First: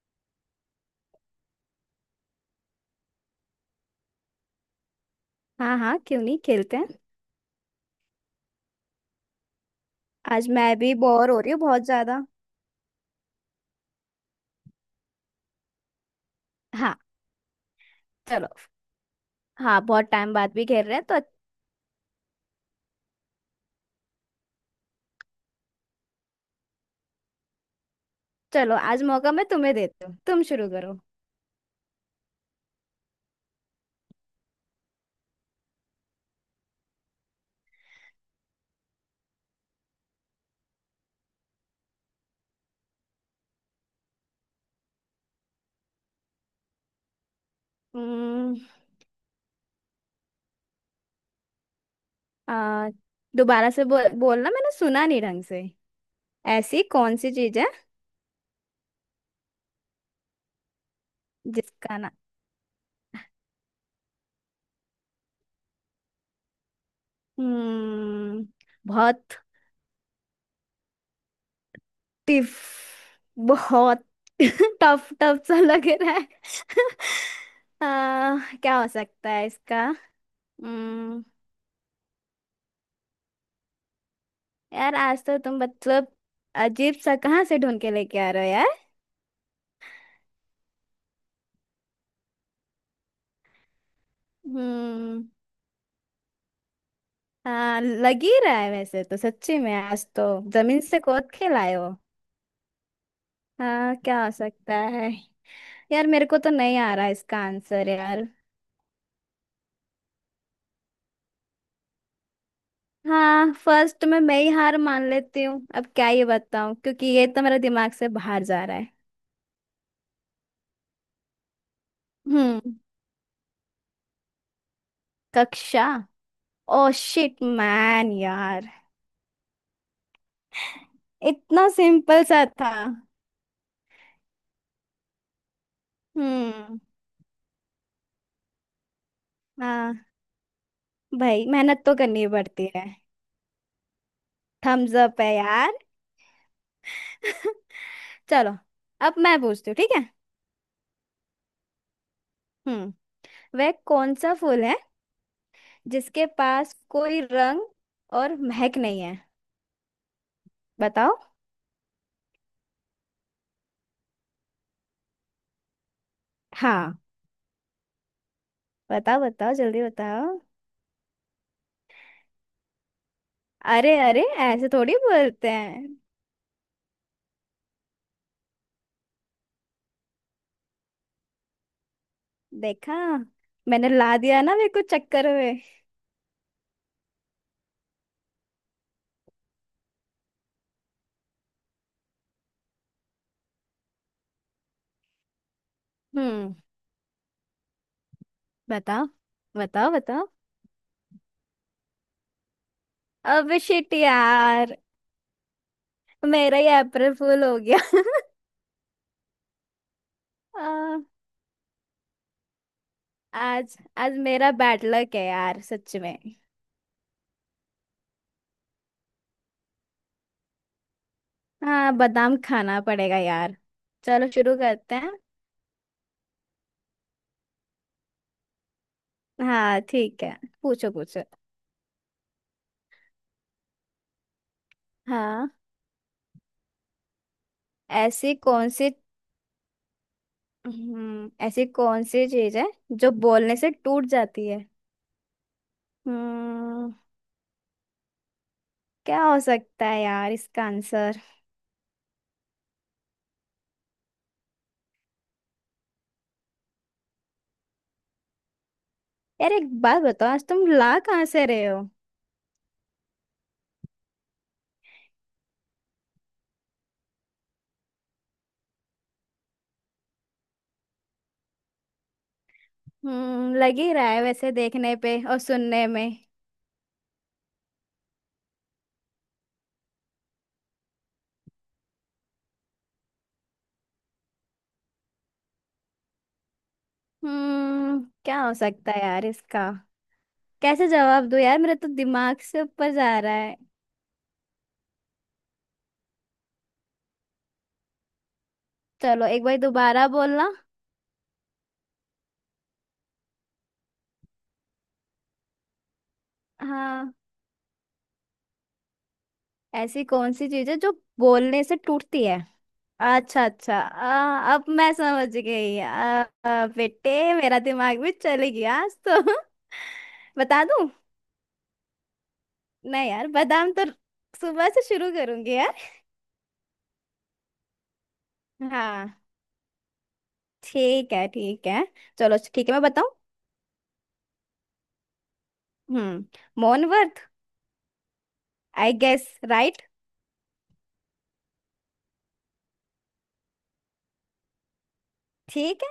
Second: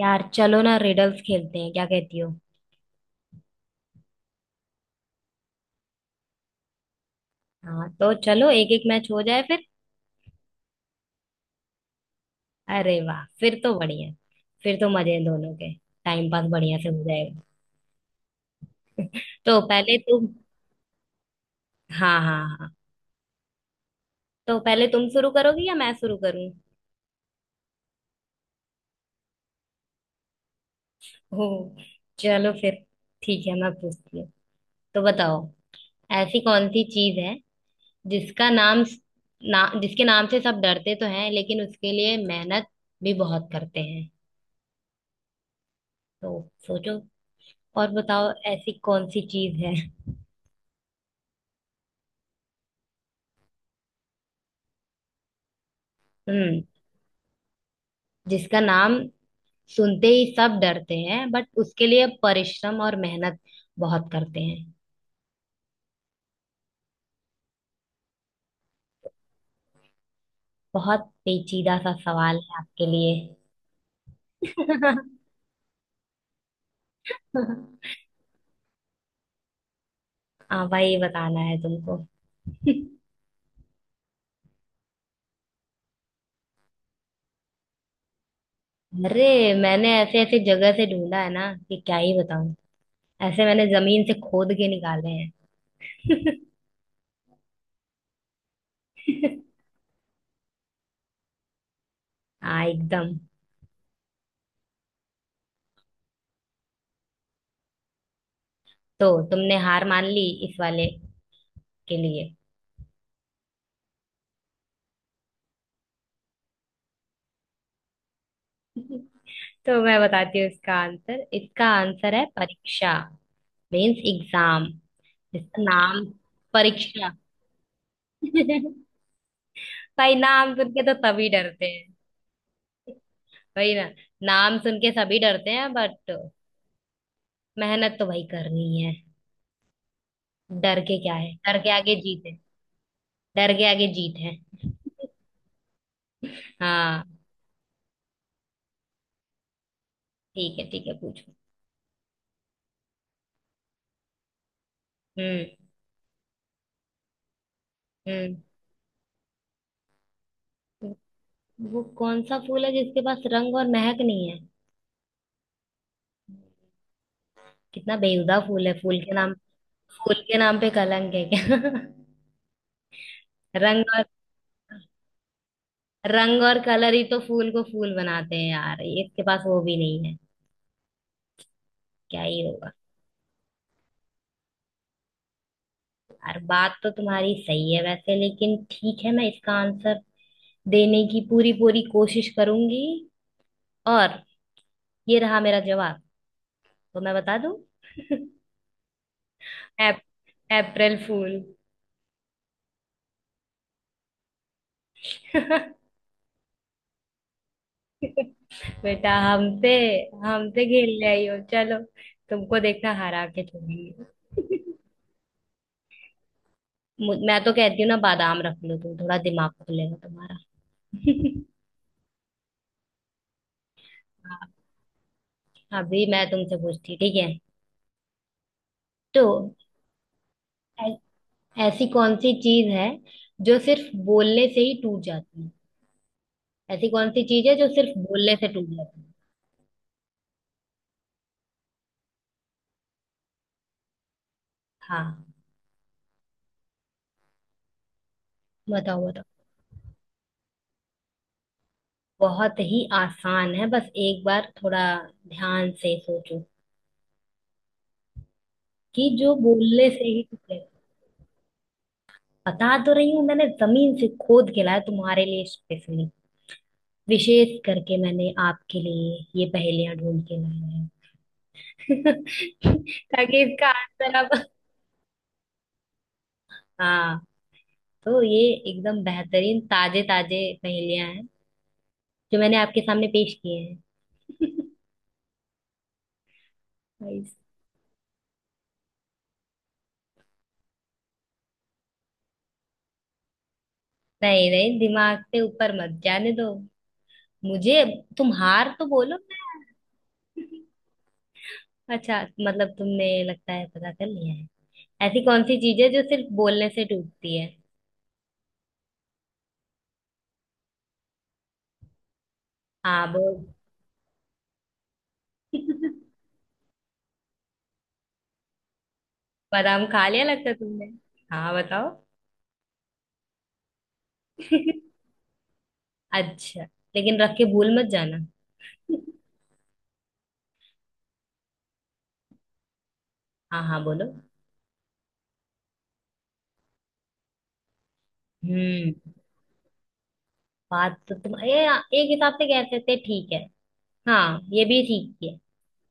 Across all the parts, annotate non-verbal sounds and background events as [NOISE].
यार, चलो ना, रिडल्स खेलते हैं। क्या कहती हो? हाँ हाँ, क्यों नहीं। खेलते हैं। हाँ, तो चलो एक एक मैच हो जाए फिर। आज मैं भी बोर हो रही हूँ बहुत ज्यादा। अरे वाह! फिर तो बढ़िया। फिर तो मजे हैं दोनों के। टाइम पास बढ़िया से हाँ। हो जाएगा। चलो। तो हाँ, पहले बहुत तुम। टाइम बाद भी खेल रहे हैं तो। हाँ, हाँ, हाँ। तो पहले तुम शुरू करोगी या मैं शुरू करूँ? चलो, आज मौका मैं तुम्हें देती हूँ, तुम शुरू करो। हो। चलो फिर। ठीक है, मैं पूछती हूँ। तो बताओ, ऐसी कौन सी चीज है, जिसका नाम ना जिसके नाम से सब डरते तो हैं, लेकिन उसके लिए मेहनत भी बहुत करते हैं। तो सोचो और बताओ, हम्म, ऐसी कौन सी चीज है। आ, दोबारा से बोलना, मैंने सुना नहीं ढंग से। हम्म। ऐसी कौन सी चीज है जिसका नाम सुनते ही सब डरते हैं, बट उसके जिसका लिए ना। परिश्रम और मेहनत बहुत करते हैं। हम्म बहुत बहुत पेचीदा सा सवाल टिफ है आपके लिए। बहुत [LAUGHS] टफ [LAUGHS] टफ सा लग रहा है। [LAUGHS] क्या हो सकता है इसका। हाँ भाई, ये बताना है तुमको। यार, आज तो तुम मतलब अजीब सा कहाँ से ढूंढ के लेके आ रहे हो यार। अरे, मैंने ऐसे ऐसे जगह से ढूंढा है ना कि क्या ही बताऊं। ऐसे मैंने जमीन से खोद के निकाले हम्म। हैं। [LAUGHS] हाँ, लग ही रहा है वैसे तो सच्ची में, आज तो जमीन से खोद के लाए हो। हाँ एकदम। हाँ, क्या हो सकता है। यार, मेरे को तो नहीं आ रहा इसका आंसर यार। तो तुमने हार मान ली इस वाले के लिए? हाँ, फर्स्ट में मैं ही हार मान लेती हूँ, अब क्या ये बताऊँ क्योंकि ये तो मेरे दिमाग से बाहर जा रहा है। [LAUGHS] तो मैं बताती हूँ इसका आंसर। इसका आंसर है हम्म। परीक्षा। Means exam. इसका कक्षा। नाम ओ परीक्षा। शिट मैन यार, [LAUGHS] भाई, नाम सुन के तो सभी डरते इतना हैं। सिंपल सा था। वही ना। नाम सुन के सभी डरते हैं, बट हम्म। मेहनत तो भाई करनी है। हाँ डर के क्या है? भाई, डर के मेहनत तो आगे जीत करनी है। पड़ती है। डर के आगे जीत है। थम्स अप है यार। हाँ। चलो, अब मैं पूछती हूँ, ठीक है। ठीक है, ठीक है, पूछो। हम्म। वह कौन सा फूल है हम्म। जिसके पास कोई रंग और हम्म। महक नहीं है? बताओ। वो कौन सा फूल है जिसके पास रंग और महक नहीं है? हाँ, कितना बेहुदा फूल है। बताओ बताओ जल्दी फूल बताओ। के नाम पे कलंक है क्या? [LAUGHS] रंग अरे और अरे, ऐसे थोड़ी बोलते हैं। रंग और कलर ही तो फूल को फूल बनाते हैं यार, इसके पास वो भी नहीं है। क्या ही होगा। देखा, मैंने ला दिया ना मेरे को चक्कर में। यार, बात तो तुम्हारी सही है वैसे, लेकिन ठीक है, मैं इसका आंसर देने की पूरी पूरी कोशिश करूंगी। और, ये रहा मेरा जवाब। हम्म। तो मैं बता दूं। [LAUGHS] बताओ। बताओ अप, बताओ। अप्रैल फूल। अब शिट यार, [LAUGHS] मेरा ही अप्रैल फूल हो गया। बेटा हमसे हमसे [LAUGHS] आ, खेलने आई हो, चलो। तुमको देखना, हरा के आज आज मेरा छोड़ेंगे। बैड लक है यार सच में। [LAUGHS] मैं तो कहती हूँ ना, बादाम रख लो तुम, थोड़ा दिमाग खुलेगा तुम्हारा। [LAUGHS] हाँ, बादाम खाना पड़ेगा यार। चलो हाँ, शुरू करते हैं। अभी मैं तुमसे पूछती, ठीक है? तो, हाँ ठीक है, पूछो ऐ- पूछो। ऐसी कौन सी चीज है जो सिर्फ बोलने से ही टूट जाती है? हाँ, ऐसी कौन सी चीज है जो सिर्फ ऐसी बोलने से टूट कौन सी जाती है? ऐसी कौन सी चीज है जो बोलने से टूट जाती है। हाँ, हम्म। बताओ क्या बताओ। हो सकता है यार इसका आंसर। बहुत ही आसान है, बस एक बार थोड़ा ध्यान से सोचो कि जो यार एक बोलने बात से ही बताओ, आज टूटे। तुम ला कहाँ से रहे हो। बता तो रही हूँ, मैंने जमीन से खोद के लाया तुम्हारे लिए स्पेशली। विशेष करके मैंने आपके लिए ये पहेलियां ढूंढ के लाया है। [LAUGHS] ताकि हम्म। इसका लग ही रहा आंसर है आप। वैसे देखने पे और सुनने में। हाँ। तो ये एकदम बेहतरीन ताजे ताजे पहेलियां हैं जो मैंने आपके सामने पेश किए हैं। [LAUGHS] भाई। क्या हो सकता है यार इसका। कैसे जवाब दूं यार, मेरा तो दिमाग से ऊपर जा रहा है। नहीं, नहीं, दिमाग से ऊपर मत जाने दो मुझे। तुम हार तो बोलो चलो, एक बार दोबारा ना। [LAUGHS] बोलना। अच्छा, मतलब तुमने लगता है पता कर लिया है। ऐसी कौन सी चीज है जो सिर्फ बोलने से हाँ, टूटती है? ऐसी कौन सी चीज है जो बोलने से टूटती है। हाँ बोल। अच्छा अच्छा, अब मैं समझ गई। [LAUGHS] आ, आ, बेटे मेरा दिमाग भी चले गया आज तो। बादाम खा लिया [LAUGHS] लगता है बता तुमने। दूं। हाँ बताओ। नहीं यार, बादाम तो सुबह [LAUGHS] से शुरू करूंगी यार। अच्छा, लेकिन रख के भूल मत जाना। [LAUGHS] हाँ। ठीक है ठीक है। चलो ठीक है, मैं बताऊं। हाँ, हाँ, बोलो। मौन व्रत। I hmm. Guess right. बात तो तुम ये एक हिसाब से कह सकते हैं, ठीक है। हाँ, ये भी ठीक है। ठीक।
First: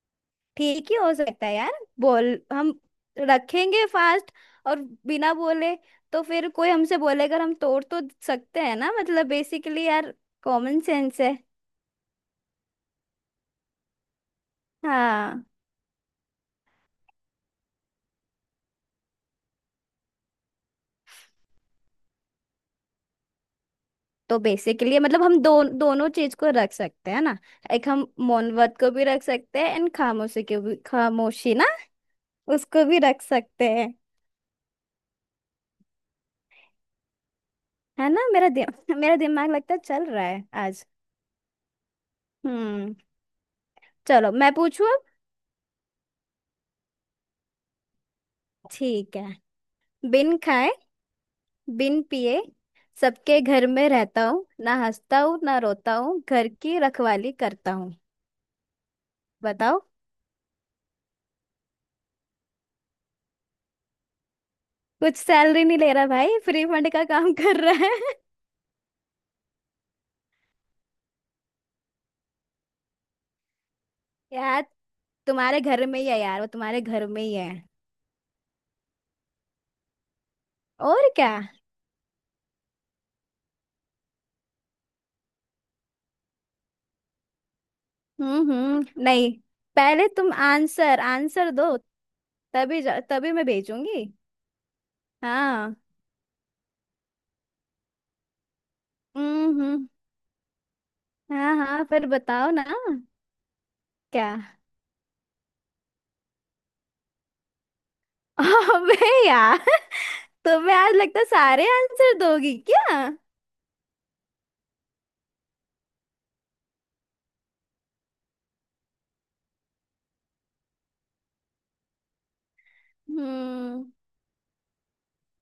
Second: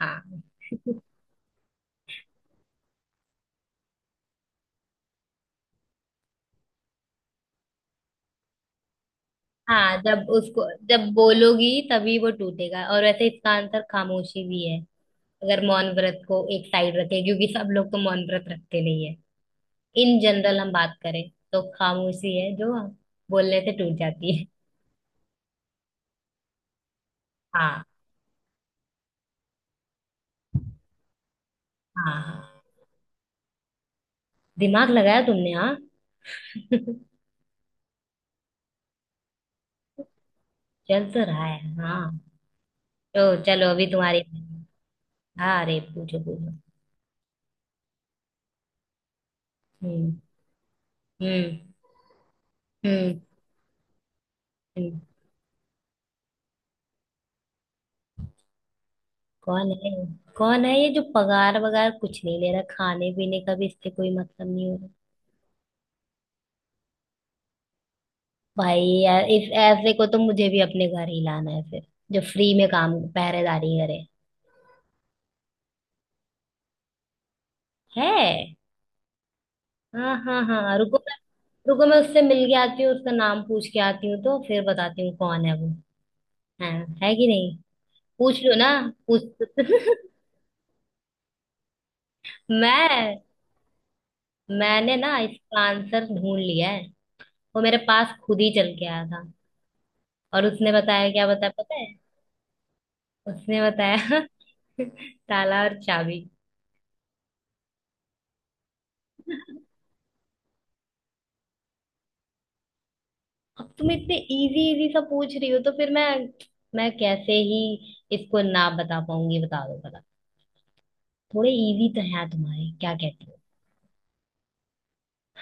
हाँ। ठीक ही [LAUGHS] हो सकता है यार। बोल। हम रखेंगे फास्ट, और बिना बोले तो फिर कोई हमसे बोलेगा, हम तोड़ तो सकते हैं ना, मतलब बेसिकली हाँ, यार, कॉमन जब सेंस है। बोलोगी तभी वो टूटेगा, और वैसे इसका आंसर खामोशी भी है। हाँ। अगर मौन व्रत को एक साइड रखें, क्योंकि सब लोग तो मौन व्रत रखते नहीं है। इन जनरल हम बात करें, तो खामोशी है जो बोलने से टूट जाती तो है। बेसिकली मतलब हम दोनों चीज को रख सकते हैं ना। हाँ, एक हम मौन व्रत को भी रख सकते हैं एंड खामोशी को भी। खामोशी ना, हाँ, हाँ। उसको भी रख सकते हैं। दिमाग लगाया तुमने, हाँ। [LAUGHS] है ना। [LAUGHS] मेरा दिमाग लगता है चल रहा है आज। चल तो रहा है, हाँ। हम्म। तो चलो, अभी तुम्हारी। चलो, मैं पूछू अब, हाँ, अरे पूछो पूछो। ठीक है। हम्म। बिन खाए, हम्म। बिन पिए, हम्म। सबके घर में रहता हूँ, ना हम्म। हंसता हूँ ना रोता हूँ, घर की रखवाली करता हूँ। कौन बताओ। है? कौन है ये जो पगार वगार कुछ नहीं ले रहा, खाने पीने का भी इससे कोई मतलब नहीं हो रहा? कुछ सैलरी नहीं ले रहा भाई, फ्री फंड का काम [LAUGHS] कर रहा है। भाई यार, इस ऐसे को तो मुझे भी अपने घर ही लाना है फिर, जो फ्री में काम पहरेदारी करे। [LAUGHS] यार, तुम्हारे घर में ही है यार, वो तुम्हारे घर में ही है। है। हाँ, हाँ, हाँ, रुको और मैं। क्या। रुको, मैं उससे मिल के आती हूँ, उसका नाम पूछ के आती हूँ, तो फिर बताती हूँ कौन है वो। है। है कि नहीं। पूछ लो ना। हम्म, पूछ। नहीं, पहले तुम आंसर आंसर दो, [LAUGHS] तभी मैं। तभी मैं भेजूंगी। मैंने ना इसका हाँ। आंसर ढूंढ लिया है। वो मेरे पास खुद ही चल के आया था। हम्म। और उसने बताया, क्या बताया हाँ पता हाँ, है? फिर बताओ ना। उसने बताया। क्या। [LAUGHS] ताला और चाबी। [LAUGHS] अबे यार, तुम्हें आज लगता है सारे आंसर दोगी क्या। अब तुम इतने इजी इजी सा पूछ रही हो तो फिर मैं कैसे ही इसको ना बता पाऊंगी, बता दो बता। थोड़े इजी तो है तुम्हारे, क्या कहती हो? हम्म।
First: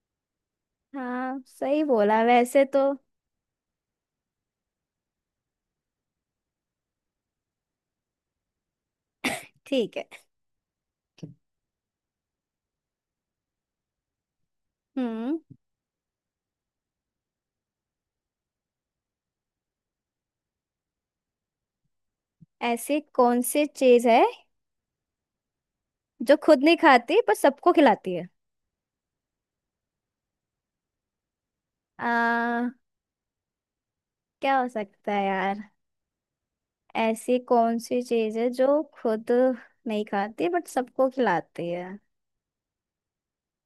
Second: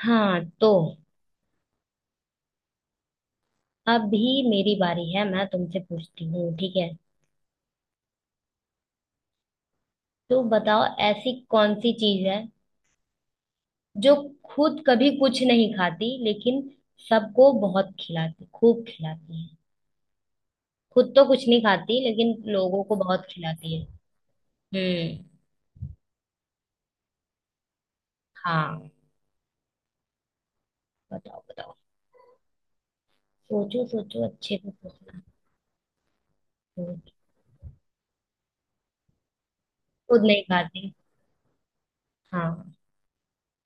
हाँ तो, हाँ सही बोला वैसे तो। अभी मेरी बारी है, मैं तुमसे पूछती हूँ, ठीक है? ठीक है। तो बताओ, ऐसी कौन सी चीज है जो खुद कभी हम्म। कुछ नहीं खाती, लेकिन सबको बहुत खिलाती, खूब खिलाती है। खुद तो कुछ नहीं खाती लेकिन लोगों को ऐसी बहुत कौन सी खिलाती है। चीज है हम्म। जो खुद नहीं खाती पर सबको खिलाती है? हाँ, बताओ बताओ। आ, सोचो सोचो, अच्छे क्या हो से सकता सोचना। है यार। सोच- ऐसी कौन सी चीज है जो खुद नहीं खुद नहीं खाती बट खाती, सबको खिलाती है। हाँ।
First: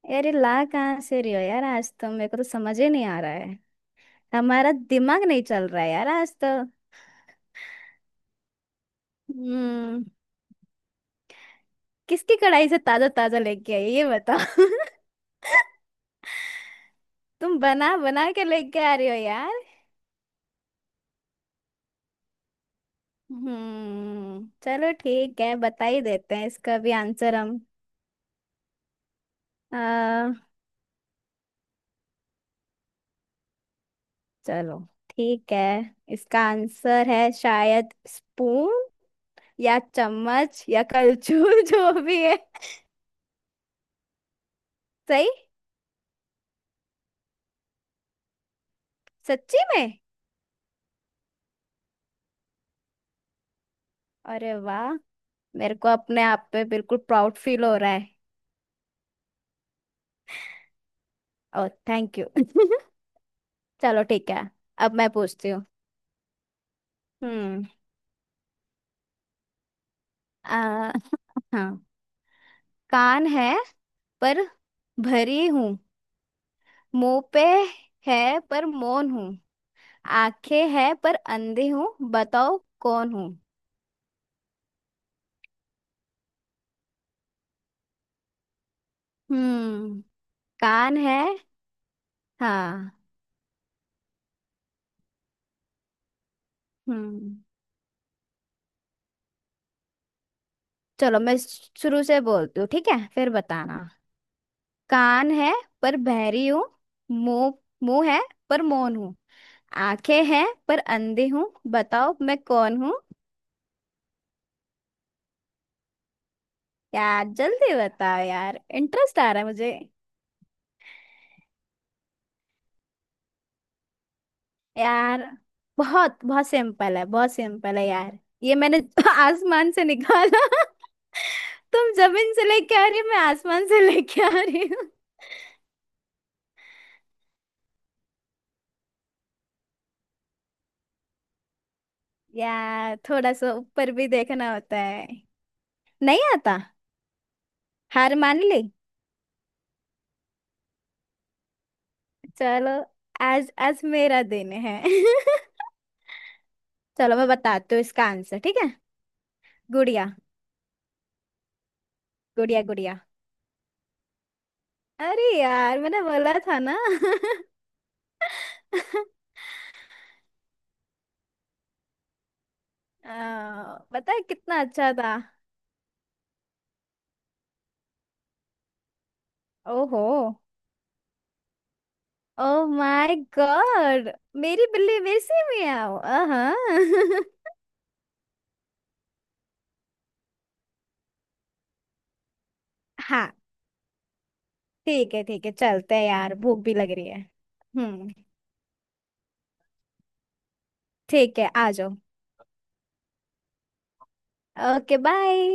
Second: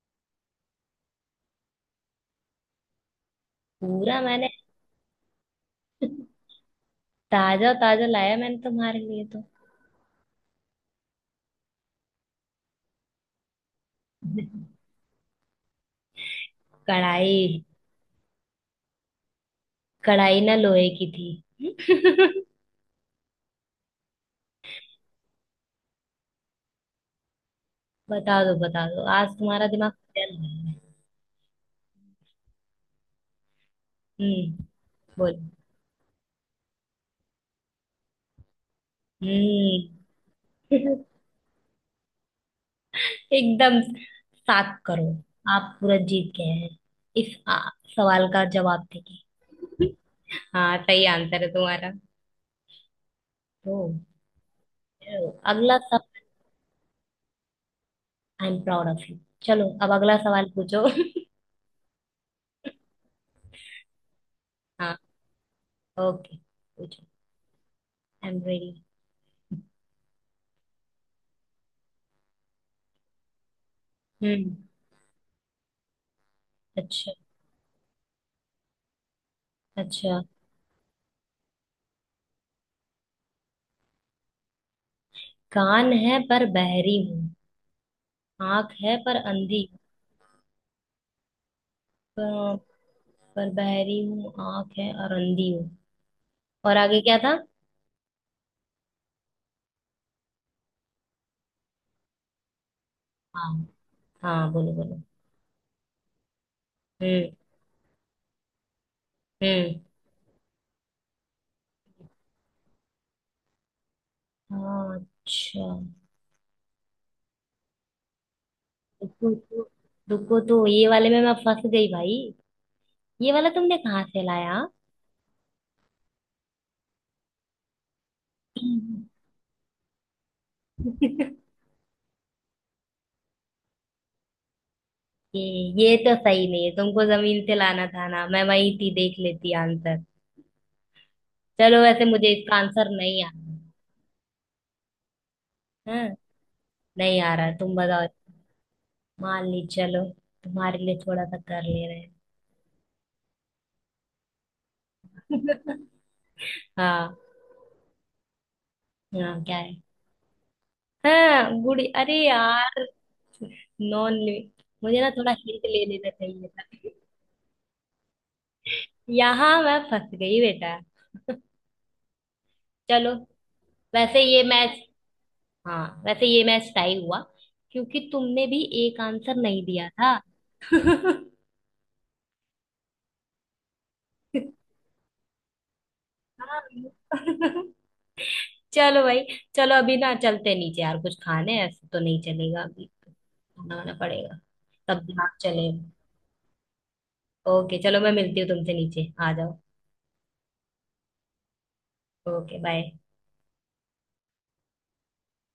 यार, ये ला कहाँ से रही हो यार, आज तो मेरे को तो समझ ही नहीं आ रहा है। पूरा मैंने। हमारा दिमाग नहीं चल रहा है यार आज [LAUGHS] तो। ताजा ताजा लाया मैंने तुम्हारे लिए तो। हम्म। किसकी कढ़ाई से ताजा ताजा लेके आई है, ये बताओ [LAUGHS] तुम कढ़ाई। बना बना के लेके आ रही हो यार। कढ़ाई ना लोहे की थी। [LAUGHS] चलो ठीक है, बता ही देते हैं इसका भी आंसर हम। बता दो बता दो, आज तुम्हारा दिमाग आ, चल रहा है। हम्म। चलो बोलो। ठीक है। इसका आंसर है शायद स्पून, या हम्म। चम्मच, या [LAUGHS] कलछुल [LAUGHS] जो भी है। एकदम सात करो। सही। आप पूरा जीत गए हैं, इस सवाल का जवाब देके। सच्ची में। हाँ, सही आंसर है तुम्हारा। तो अरे वाह, मेरे अगला को अपने सवाल। आप पे बिल्कुल प्राउड फील हो रहा है। I am proud of you. चलो, अब अगला सवाल पूछो। [LAUGHS] ओ थैंक यू [LAUGHS] चलो ठीक है। अब हाँ। मैं पूछती हूँ। ओके, पूछो। हम्म। I am ready. आ, [LAUGHS] हाँ। कान है पर हम्म। भरी हूँ। अच्छा। मुंह पे है पर मौन हूँ। अच्छा। आंखें हैं पर अंधे हूँ, बताओ कौन हूँ? कान है पर बहरी हूँ। आंख है पर अंधी हूँ। हम्म। कान है। प- हाँ। पर बहरी हूँ, आंख है और अंधी हूँ। और आगे क्या था? हम्म। चलो, मैं शुरू से बोलती हूँ, ठीक है, फिर हाँ, बताना। हाँ, बोलो बोलो। कान है पर बहरी हूँ। हम्म। मुंह मुंह है पर मौन हूँ। हम्म। आंखें हैं पर अंधे हूँ, बताओ मैं कौन हूँ? हाँ, अच्छा। यार जल्दी बताओ यार, इंटरेस्ट रुको आ रहा है तो। मुझे। रुको तो, ये वाले में मैं फंस गई भाई। ये वाला तुमने कहाँ से लाया? यार, बहुत बहुत सिंपल है, बहुत सिंपल है यार। ये मैंने [LAUGHS] आसमान से निकाला। तुम जमीन से लेके आ रही हो, मैं आसमान से लेके आ रही हूँ। ये ये तो सही नहीं है, तुमको जमीन से लाना था ना, मैं वही थी देख लेती आंसर। चलो वैसे, मुझे इसका आंसर यार नहीं आ थोड़ा सा रहा। ऊपर भी देखना होता है। है। नहीं आता। नहीं आ रहा, तुम बताओ। हार मान ली। मान ली, चलो। तुम्हारे लिए थोड़ा सा कर ले रहे चलो, आज आज मेरा दिन है [LAUGHS] हैं। [LAUGHS] चलो, हाँ। मैं बताती हूँ इसका आंसर, ठीक है। हाँ, क्या है? गुड़िया। हाँ गुड़ी, अरे गुड़िया यार। गुड़िया। नॉन लिमिट, मुझे ना अरे थोड़ा हिंट यार, ले मैंने लेना बोला चाहिए था ना था। [LAUGHS] [LAUGHS] यहाँ मैं फंस गई बेटा। चलो, पता वैसे है ये कितना मैच। अच्छा था। हाँ, वैसे ये मैच टाई हुआ, क्योंकि तुमने भी एक आंसर नहीं दिया ओहो। था। Oh my god. मेरी बिल्ली मेरे से में आओ। हाँ हाँ। [LAUGHS] चलो भाई, चलो, अभी ना चलते हैं नीचे यार, कुछ खाने हैं, ऐसे तो नहीं चलेगा, अभी [LAUGHS] हाँ खाना वाना पड़ेगा। तब ठीक है दिमाग ठीक है, चलेगा। चलते हैं यार, भूख भी लग रही है। ओके, चलो, हम्म। मैं मिलती हूँ तुमसे, नीचे आ जाओ। ठीक है, आ जाओ। Okay bye. Okay bye.